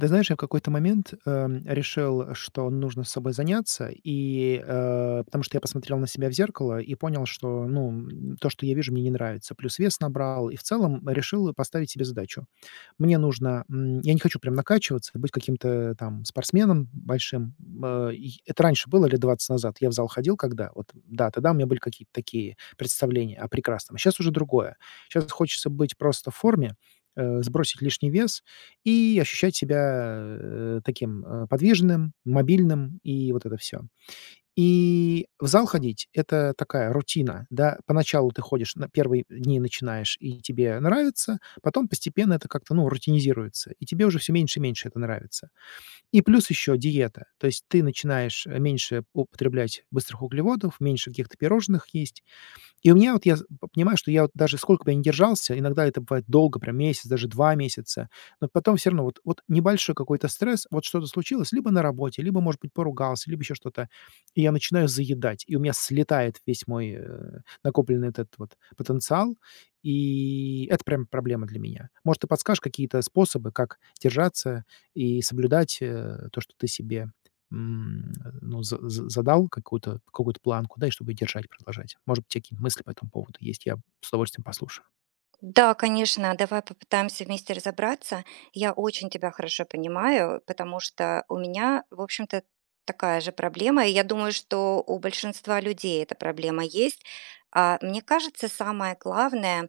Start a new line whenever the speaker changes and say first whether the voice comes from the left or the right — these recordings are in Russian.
left: Ты знаешь, я в какой-то момент, решил, что нужно с собой заняться, и, потому что я посмотрел на себя в зеркало и понял, что, ну, то, что я вижу, мне не нравится. Плюс вес набрал, и в целом решил поставить себе задачу. Мне нужно, я не хочу прям накачиваться, быть каким-то там спортсменом большим. И это раньше было лет 20 назад. Я в зал ходил когда, вот, да, тогда у меня были какие-то такие представления о прекрасном. Сейчас уже другое. Сейчас хочется быть просто в форме, сбросить лишний вес и ощущать себя, таким, подвижным, мобильным и вот это все. И в зал ходить- это такая рутина, да. Поначалу ты ходишь, на первые дни начинаешь, и тебе нравится, потом постепенно это как-то, ну, рутинизируется, и тебе уже все меньше и меньше это нравится. И плюс еще диета. То есть ты начинаешь, меньше употреблять быстрых углеводов, меньше каких-то пирожных есть, и у меня вот я понимаю, что я вот даже сколько бы я ни держался, иногда это бывает долго, прям месяц, даже 2 месяца, но потом все равно вот небольшой какой-то стресс, вот что-то случилось либо на работе, либо, может быть, поругался, либо еще что-то, и я начинаю заедать, и у меня слетает весь мой, накопленный этот вот потенциал, и это прям проблема для меня. Может, ты подскажешь какие-то способы, как держаться и соблюдать, то, что ты себе М, ну, за задал какую-то какую-то планку, да, и чтобы ее держать, продолжать. Может быть, у тя какие-то мысли по этому поводу есть? Я с удовольствием послушаю.
right: Да, конечно, давай попытаемся вместе разобраться. Я очень тебя хорошо понимаю, потому что у меня, в общем-то, такая же проблема, и я думаю, что у большинства людей эта проблема есть. Мне кажется, самое главное,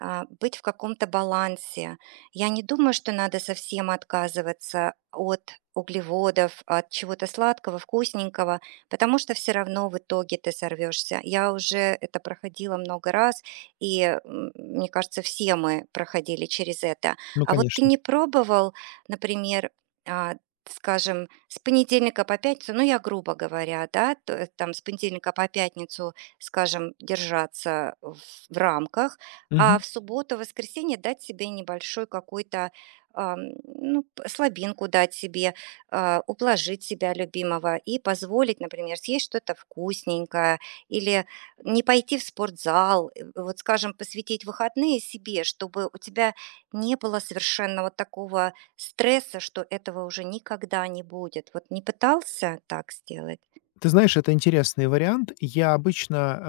right: быть в каком-то балансе. Я не думаю, что надо совсем отказываться от углеводов, от чего-то сладкого, вкусненького, потому что все равно в итоге ты сорвешься. Я уже это проходила много раз, и мне кажется, все мы проходили через это.
left: Ну,
right: А вот ты
left: конечно.
right: не пробовал, например, а, скажем, с понедельника по пятницу, ну я грубо говоря, да, там с понедельника по пятницу, скажем, держаться в рамках, а в субботу, воскресенье дать себе небольшой какой-то, ну, п слабинку дать себе, ублажить себя любимого и позволить, например, съесть что-то вкусненькое или не пойти в спортзал. Вот, скажем, посвятить выходные себе, чтобы у тебя не было совершенно вот такого стресса, что этого уже никогда не будет. Вот не пытался так сделать?
left: Ты знаешь, это интересный вариант. Я обычно,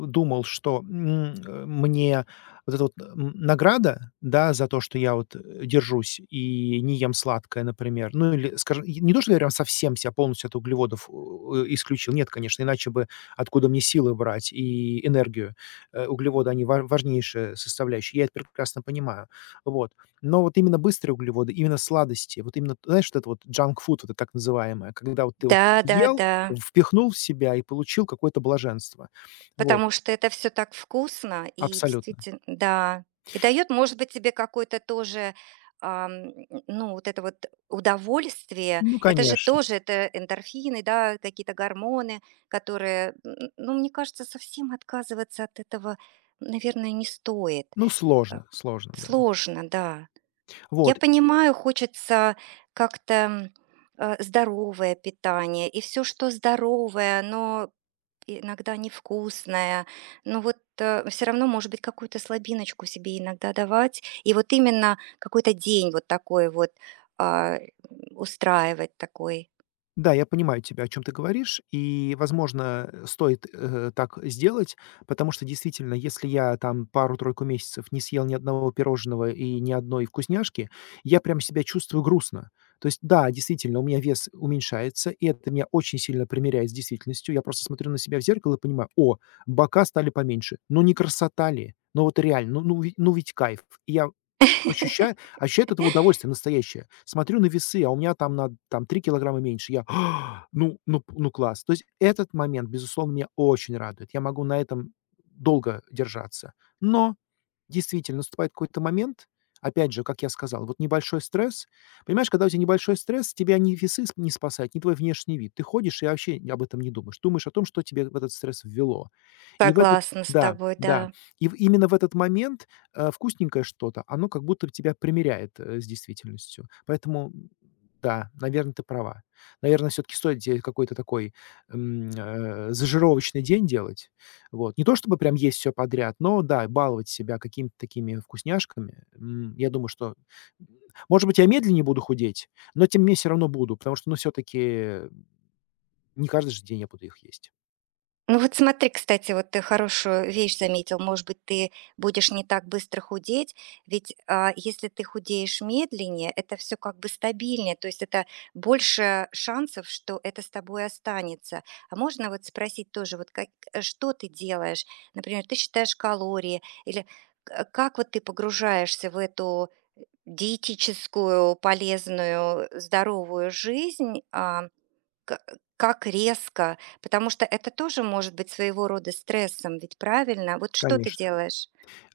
left: думал, что, мне вот эта вот, награда, да, за то, что я вот, держусь и не ем сладкое, например. Ну, или, скажем, и не то, что я прям совсем себя полностью от углеводов, исключил. Нет, конечно, иначе бы откуда мне силы брать и энергию? Углеводы- они ва важнейшая составляющая. Я это прекрасно понимаю. Вот. Но вот именно быстрые углеводы, именно сладости, вот именно, знаешь, вот это вот junk food, вот это так называемое, когда вот ты вот съел.
right: Да-да-да.
left: Впихнул в себя и получил какое-то блаженство. Вот,
right: Потому что это все так вкусно и
left: абсолютно.
right: действительно, да. И дает, может быть, тебе какое-то тоже, ам, ну, вот это вот удовольствие.
left: Ну,
right: Это же
left: конечно.
right: тоже, это эндорфины, да, какие-то гормоны, которые, н ну, мне кажется, совсем отказываться от этого, наверное, не стоит.
left: Ну,
right: Э,
left: сложно, сложно, да.
right: Сложно, да. Я
left: Вот.
right: понимаю, хочется как-то, здоровое питание и все, что здоровое, оно иногда невкусное, но вот, все равно, может быть, какую-то слабиночку себе иногда давать. И вот именно какой-то день вот такой вот, а, устраивать такой.
left: Да, я понимаю тебя, о чем ты говоришь, и, возможно, стоит, так сделать, потому что, действительно, если я там пару-тройку месяцев не съел ни одного пирожного и ни одной вкусняшки, я прям себя чувствую грустно. То есть, да, действительно, у меня вес уменьшается, и это меня очень сильно примиряет с действительностью. Я просто смотрю на себя в зеркало и понимаю: «О, бока стали поменьше». Ну, не красота ли? Ну, вот реально, ну ведь кайф. И я Ощуща Ощущает это удовольствие настоящее. Смотрю на весы, а у меня там на там 3 килограмма меньше. Я: «А, ну ну п ну класс». То есть этот момент, безусловно, меня очень радует. Я могу на этом долго держаться. Но действительно, наступает какой-то момент, опять же, как я сказал, вот небольшой стресс. Понимаешь, когда у тебя небольшой стресс, тебя ни весы не спасают, ни твой внешний вид. Ты ходишь и вообще об этом не думаешь. Думаешь о том, что тебе в этот стресс ввело. И в этот
right: Согласна с
left: Да,
right: тобой,
left: да.
right: да.
left: Именно в этот момент вкусненькое что-то, оно как будто тебя примеряет с действительностью. Поэтому, да, наверное, ты права. Наверное, все-таки стоит тебе какой-то такой зажировочный день делать, вот. Не то чтобы прям есть все подряд, но да, баловать себя какими-то такими вкусняшками, я думаю, что, м, может быть, я медленнее буду худеть, но тем не менее все равно буду, потому что, ну, все таки не каждый же день я буду их есть.
right: Ну вот смотри, кстати, вот ты хорошую вещь заметил. Может быть, ты будешь не так быстро худеть, ведь если ты худеешь медленнее, это все как бы стабильнее, то есть это больше шансов, что это с тобой останется. А можно вот спросить тоже, вот как, что ты делаешь? Например, ты считаешь калории или как вот ты погружаешься в эту диетическую, полезную, здоровую жизнь? А, Ка Как резко, потому что это тоже может быть своего рода стрессом, ведь правильно? Вот что ты
left: Конечно.
right: делаешь?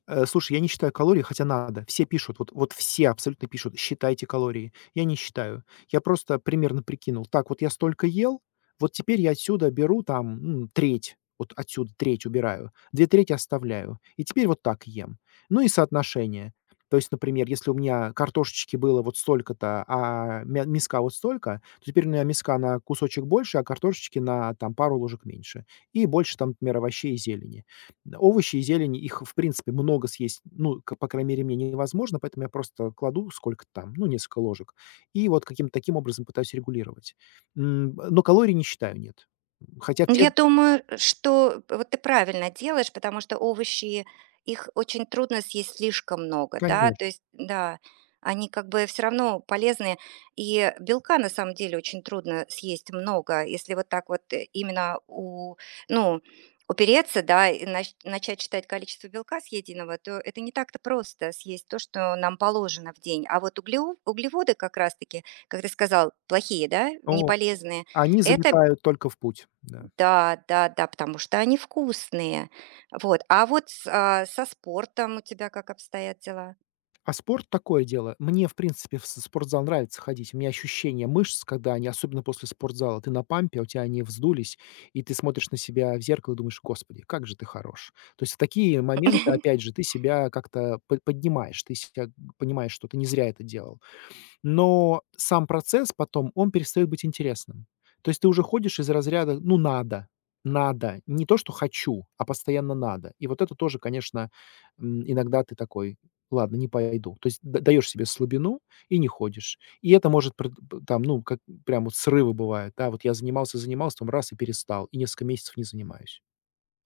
left: Слушай, я не считаю калории, хотя надо. Все пишут, вот все абсолютно пишут: «Считайте калории». Я не считаю. Я просто примерно прикинул: так, вот я столько ел, вот теперь я отсюда беру там, треть, вот отсюда треть убираю, 2 трети оставляю, и теперь вот так ем. Ну и соотношение. То есть, например, если у меня картошечки было вот столько-то, а мя миска вот столько, то теперь у меня миска на кусочек больше, а картошечки на там пару ложек меньше. И больше там, например, овощей и зелени. Овощи и зелень, их, в принципе, много съесть, ну, к по крайней мере, мне невозможно, поэтому я просто кладу сколько там, ну, несколько ложек, и вот каким-то таким образом пытаюсь регулировать. Но калорий не считаю, нет. Хотя
right: Ну,
left: те
right: я думаю, что вот ты правильно делаешь, потому что овощи, их очень трудно съесть слишком много, да,
left: Конечно,
right: то есть, да, они как бы все равно полезны, и белка на самом деле очень трудно съесть много, если вот так вот именно ну, упереться, да, и начать считать количество белка съеденного, то это не так-то просто съесть то, что нам положено в день. А вот углеводы как раз-таки, как ты сказал, плохие, да,
left: но
right: неполезные,
left: они
right: это
left: залетают только в путь, да.
right: да, да, да, потому что они вкусные. Вот. А вот с со спортом у тебя как обстоят дела?
left: А спорт такое дело. Мне, в принципе, в с спортзал нравится ходить. У меня ощущение мышц, когда они, особенно после спортзала, ты на пампе, а у тебя они вздулись, и ты смотришь на себя в зеркало и думаешь: «Господи, как же ты хорош». То есть в такие моменты, опять же, ты себя как-то поднимаешь, ты себя понимаешь, что ты не зря это делал. Но сам процесс потом, он перестает быть интересным. То есть ты уже ходишь из разряда: «Ну, надо, надо». Не то, что хочу, а постоянно надо. И вот это тоже, конечно, иногда ты такой: «Ладно, не пойду». То есть да даешь себе слабину и не ходишь. И это может пред п там, ну, как прям вот срывы бывают, да. Вот я занимался, там и перестал, и несколько месяцев не занимаюсь.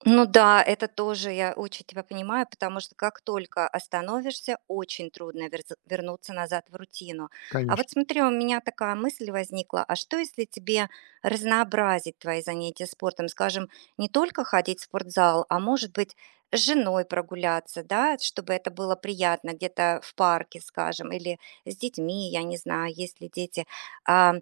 right: Ну да, это тоже я очень тебя понимаю, потому что как только остановишься, очень трудно вернуться назад в рутину. А
left: Конечно.
right: вот смотри, у меня такая мысль возникла, а что если тебе разнообразить твои занятия спортом, скажем, не только ходить в спортзал, а может быть с женой прогуляться, да, чтобы это было приятно где-то в парке, скажем, или с детьми, я не знаю, есть ли дети. А,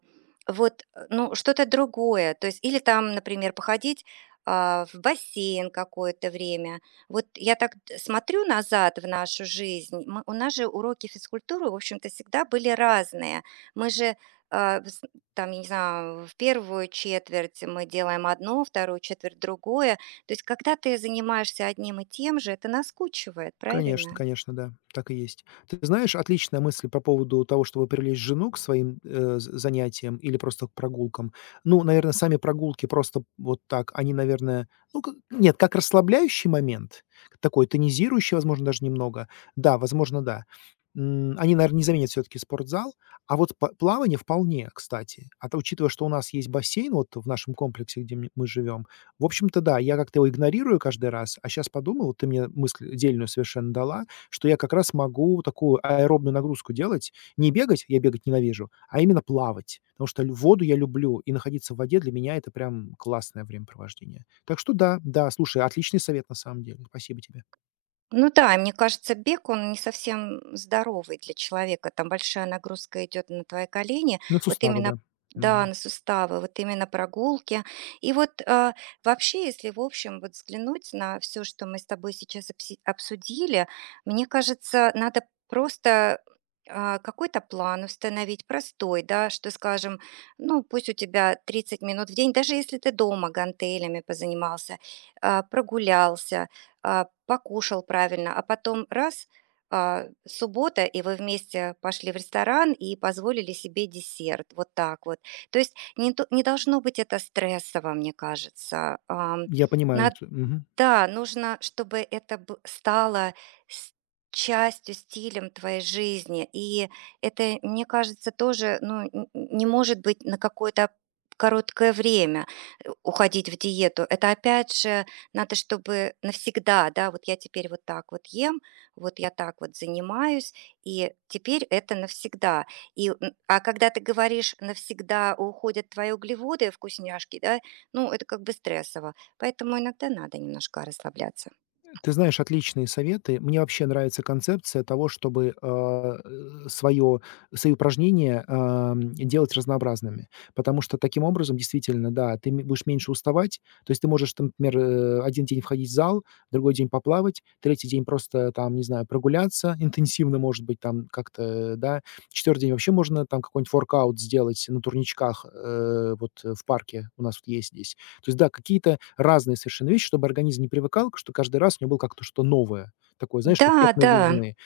right: вот, ну, что-то другое, то есть, или там, например, походить в бассейн какое-то время. Вот я так смотрю назад в нашу жизнь. У нас же уроки физкультуры, в общем-то, всегда были разные. Мы же а, с- там, я не знаю, в первую четверть мы делаем одно, вторую четверть другое. То есть, когда ты занимаешься одним и тем же, это наскучивает,
left: Конечно,
right: правильно?
left: конечно, да, так и есть. Ты знаешь, отличная мысль по поводу того, чтобы привлечь жену к своим, э, з занятиям или просто к прогулкам. Ну, наверное, сами прогулки просто вот так, они, наверное, ну, к нет, как расслабляющий момент, такой тонизирующий, возможно, даже немного. Да, возможно, да. Они, наверное, не заменят все таки спортзал, а вот па плавание вполне, кстати. А то, учитывая, что у нас есть бассейн вот в нашем комплексе, где мне мы живем, в общем-то, да, я как-то его игнорирую каждый раз, а сейчас подумал, ты мне мысль дельную совершенно дала, что я как раз могу такую аэробную нагрузку делать. Не бегать, я бегать ненавижу, а именно плавать, потому что лю воду я люблю, и находиться в воде для меня- это прям классное времяпровождение. Так что да, да, слушай, отличный совет на самом деле. Спасибо тебе.
right: Ну да, и мне кажется, бег, он не совсем здоровый для человека. Там большая нагрузка идет на твои колени.
left: На
right: Вот
left: суставы, да.
right: именно да,
left: Мгм.
right: на суставы, вот именно прогулки. И вот вообще, если в общем вот взглянуть на все, что мы с тобой сейчас обсудили, мне кажется, надо просто какой-то план установить простой, да, что, скажем, ну, пусть у тебя 30 минут в день, даже если ты дома гантелями позанимался, прогулялся, покушал правильно, а потом раз, суббота, и вы вместе пошли в ресторан и позволили себе десерт. Вот так вот. То есть не должно быть это стрессово, мне кажется.
left: Я понимаю,
right: Над-
left: что мгм.
right: да, нужно, чтобы это б стало с частью, стилем твоей жизни. И это, мне кажется, тоже, ну, н не может быть на какое-то короткое время, уходить в диету. Это опять же надо, чтобы навсегда, да, вот я теперь вот так вот ем, вот я так вот занимаюсь, и теперь это навсегда. И, а когда ты говоришь: "Навсегда уходят твои углеводы, вкусняшки", да, ну, это как бы стрессово. Поэтому иногда надо немножко расслабляться.
left: Ты знаешь, отличные советы. Мне вообще нравится концепция того, чтобы свое э, своё свои упражнения, делать разнообразными. Потому что таким образом, действительно, да, ты ме будешь меньше уставать. То есть ты можешь, там, например, один день входить в зал, другой день поплавать, третий день просто, там, не знаю, прогуляться интенсивно, может быть, там, как-то, да. Четвертый день вообще можно, там, какой-нибудь воркаут сделать на турничках, вот, в парке у нас вот есть здесь. То есть, да, какие-то разные совершенно вещи, чтобы организм не привыкал, что каждый раз у него было как-то что-то новое. Такое, знаешь,
right: Да,
left: эффект
right: да,
left: новизны.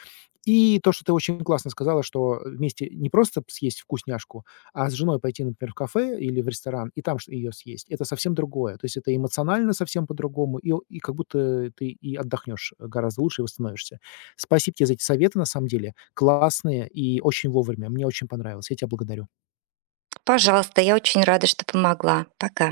left: И то, что ты очень классно сказала, что вместе не просто съесть вкусняшку, а с женой пойти, например, в кафе или в ресторан и там ее съесть. Это совсем другое. То есть это эмоционально совсем по-другому, и как будто ты и отдохнешь гораздо лучше и восстановишься. Спасибо тебе за эти советы, на самом деле. Классные и очень вовремя. Мне очень понравилось. Я тебя благодарю.
right: пожалуйста, я очень рада, что помогла. Пока.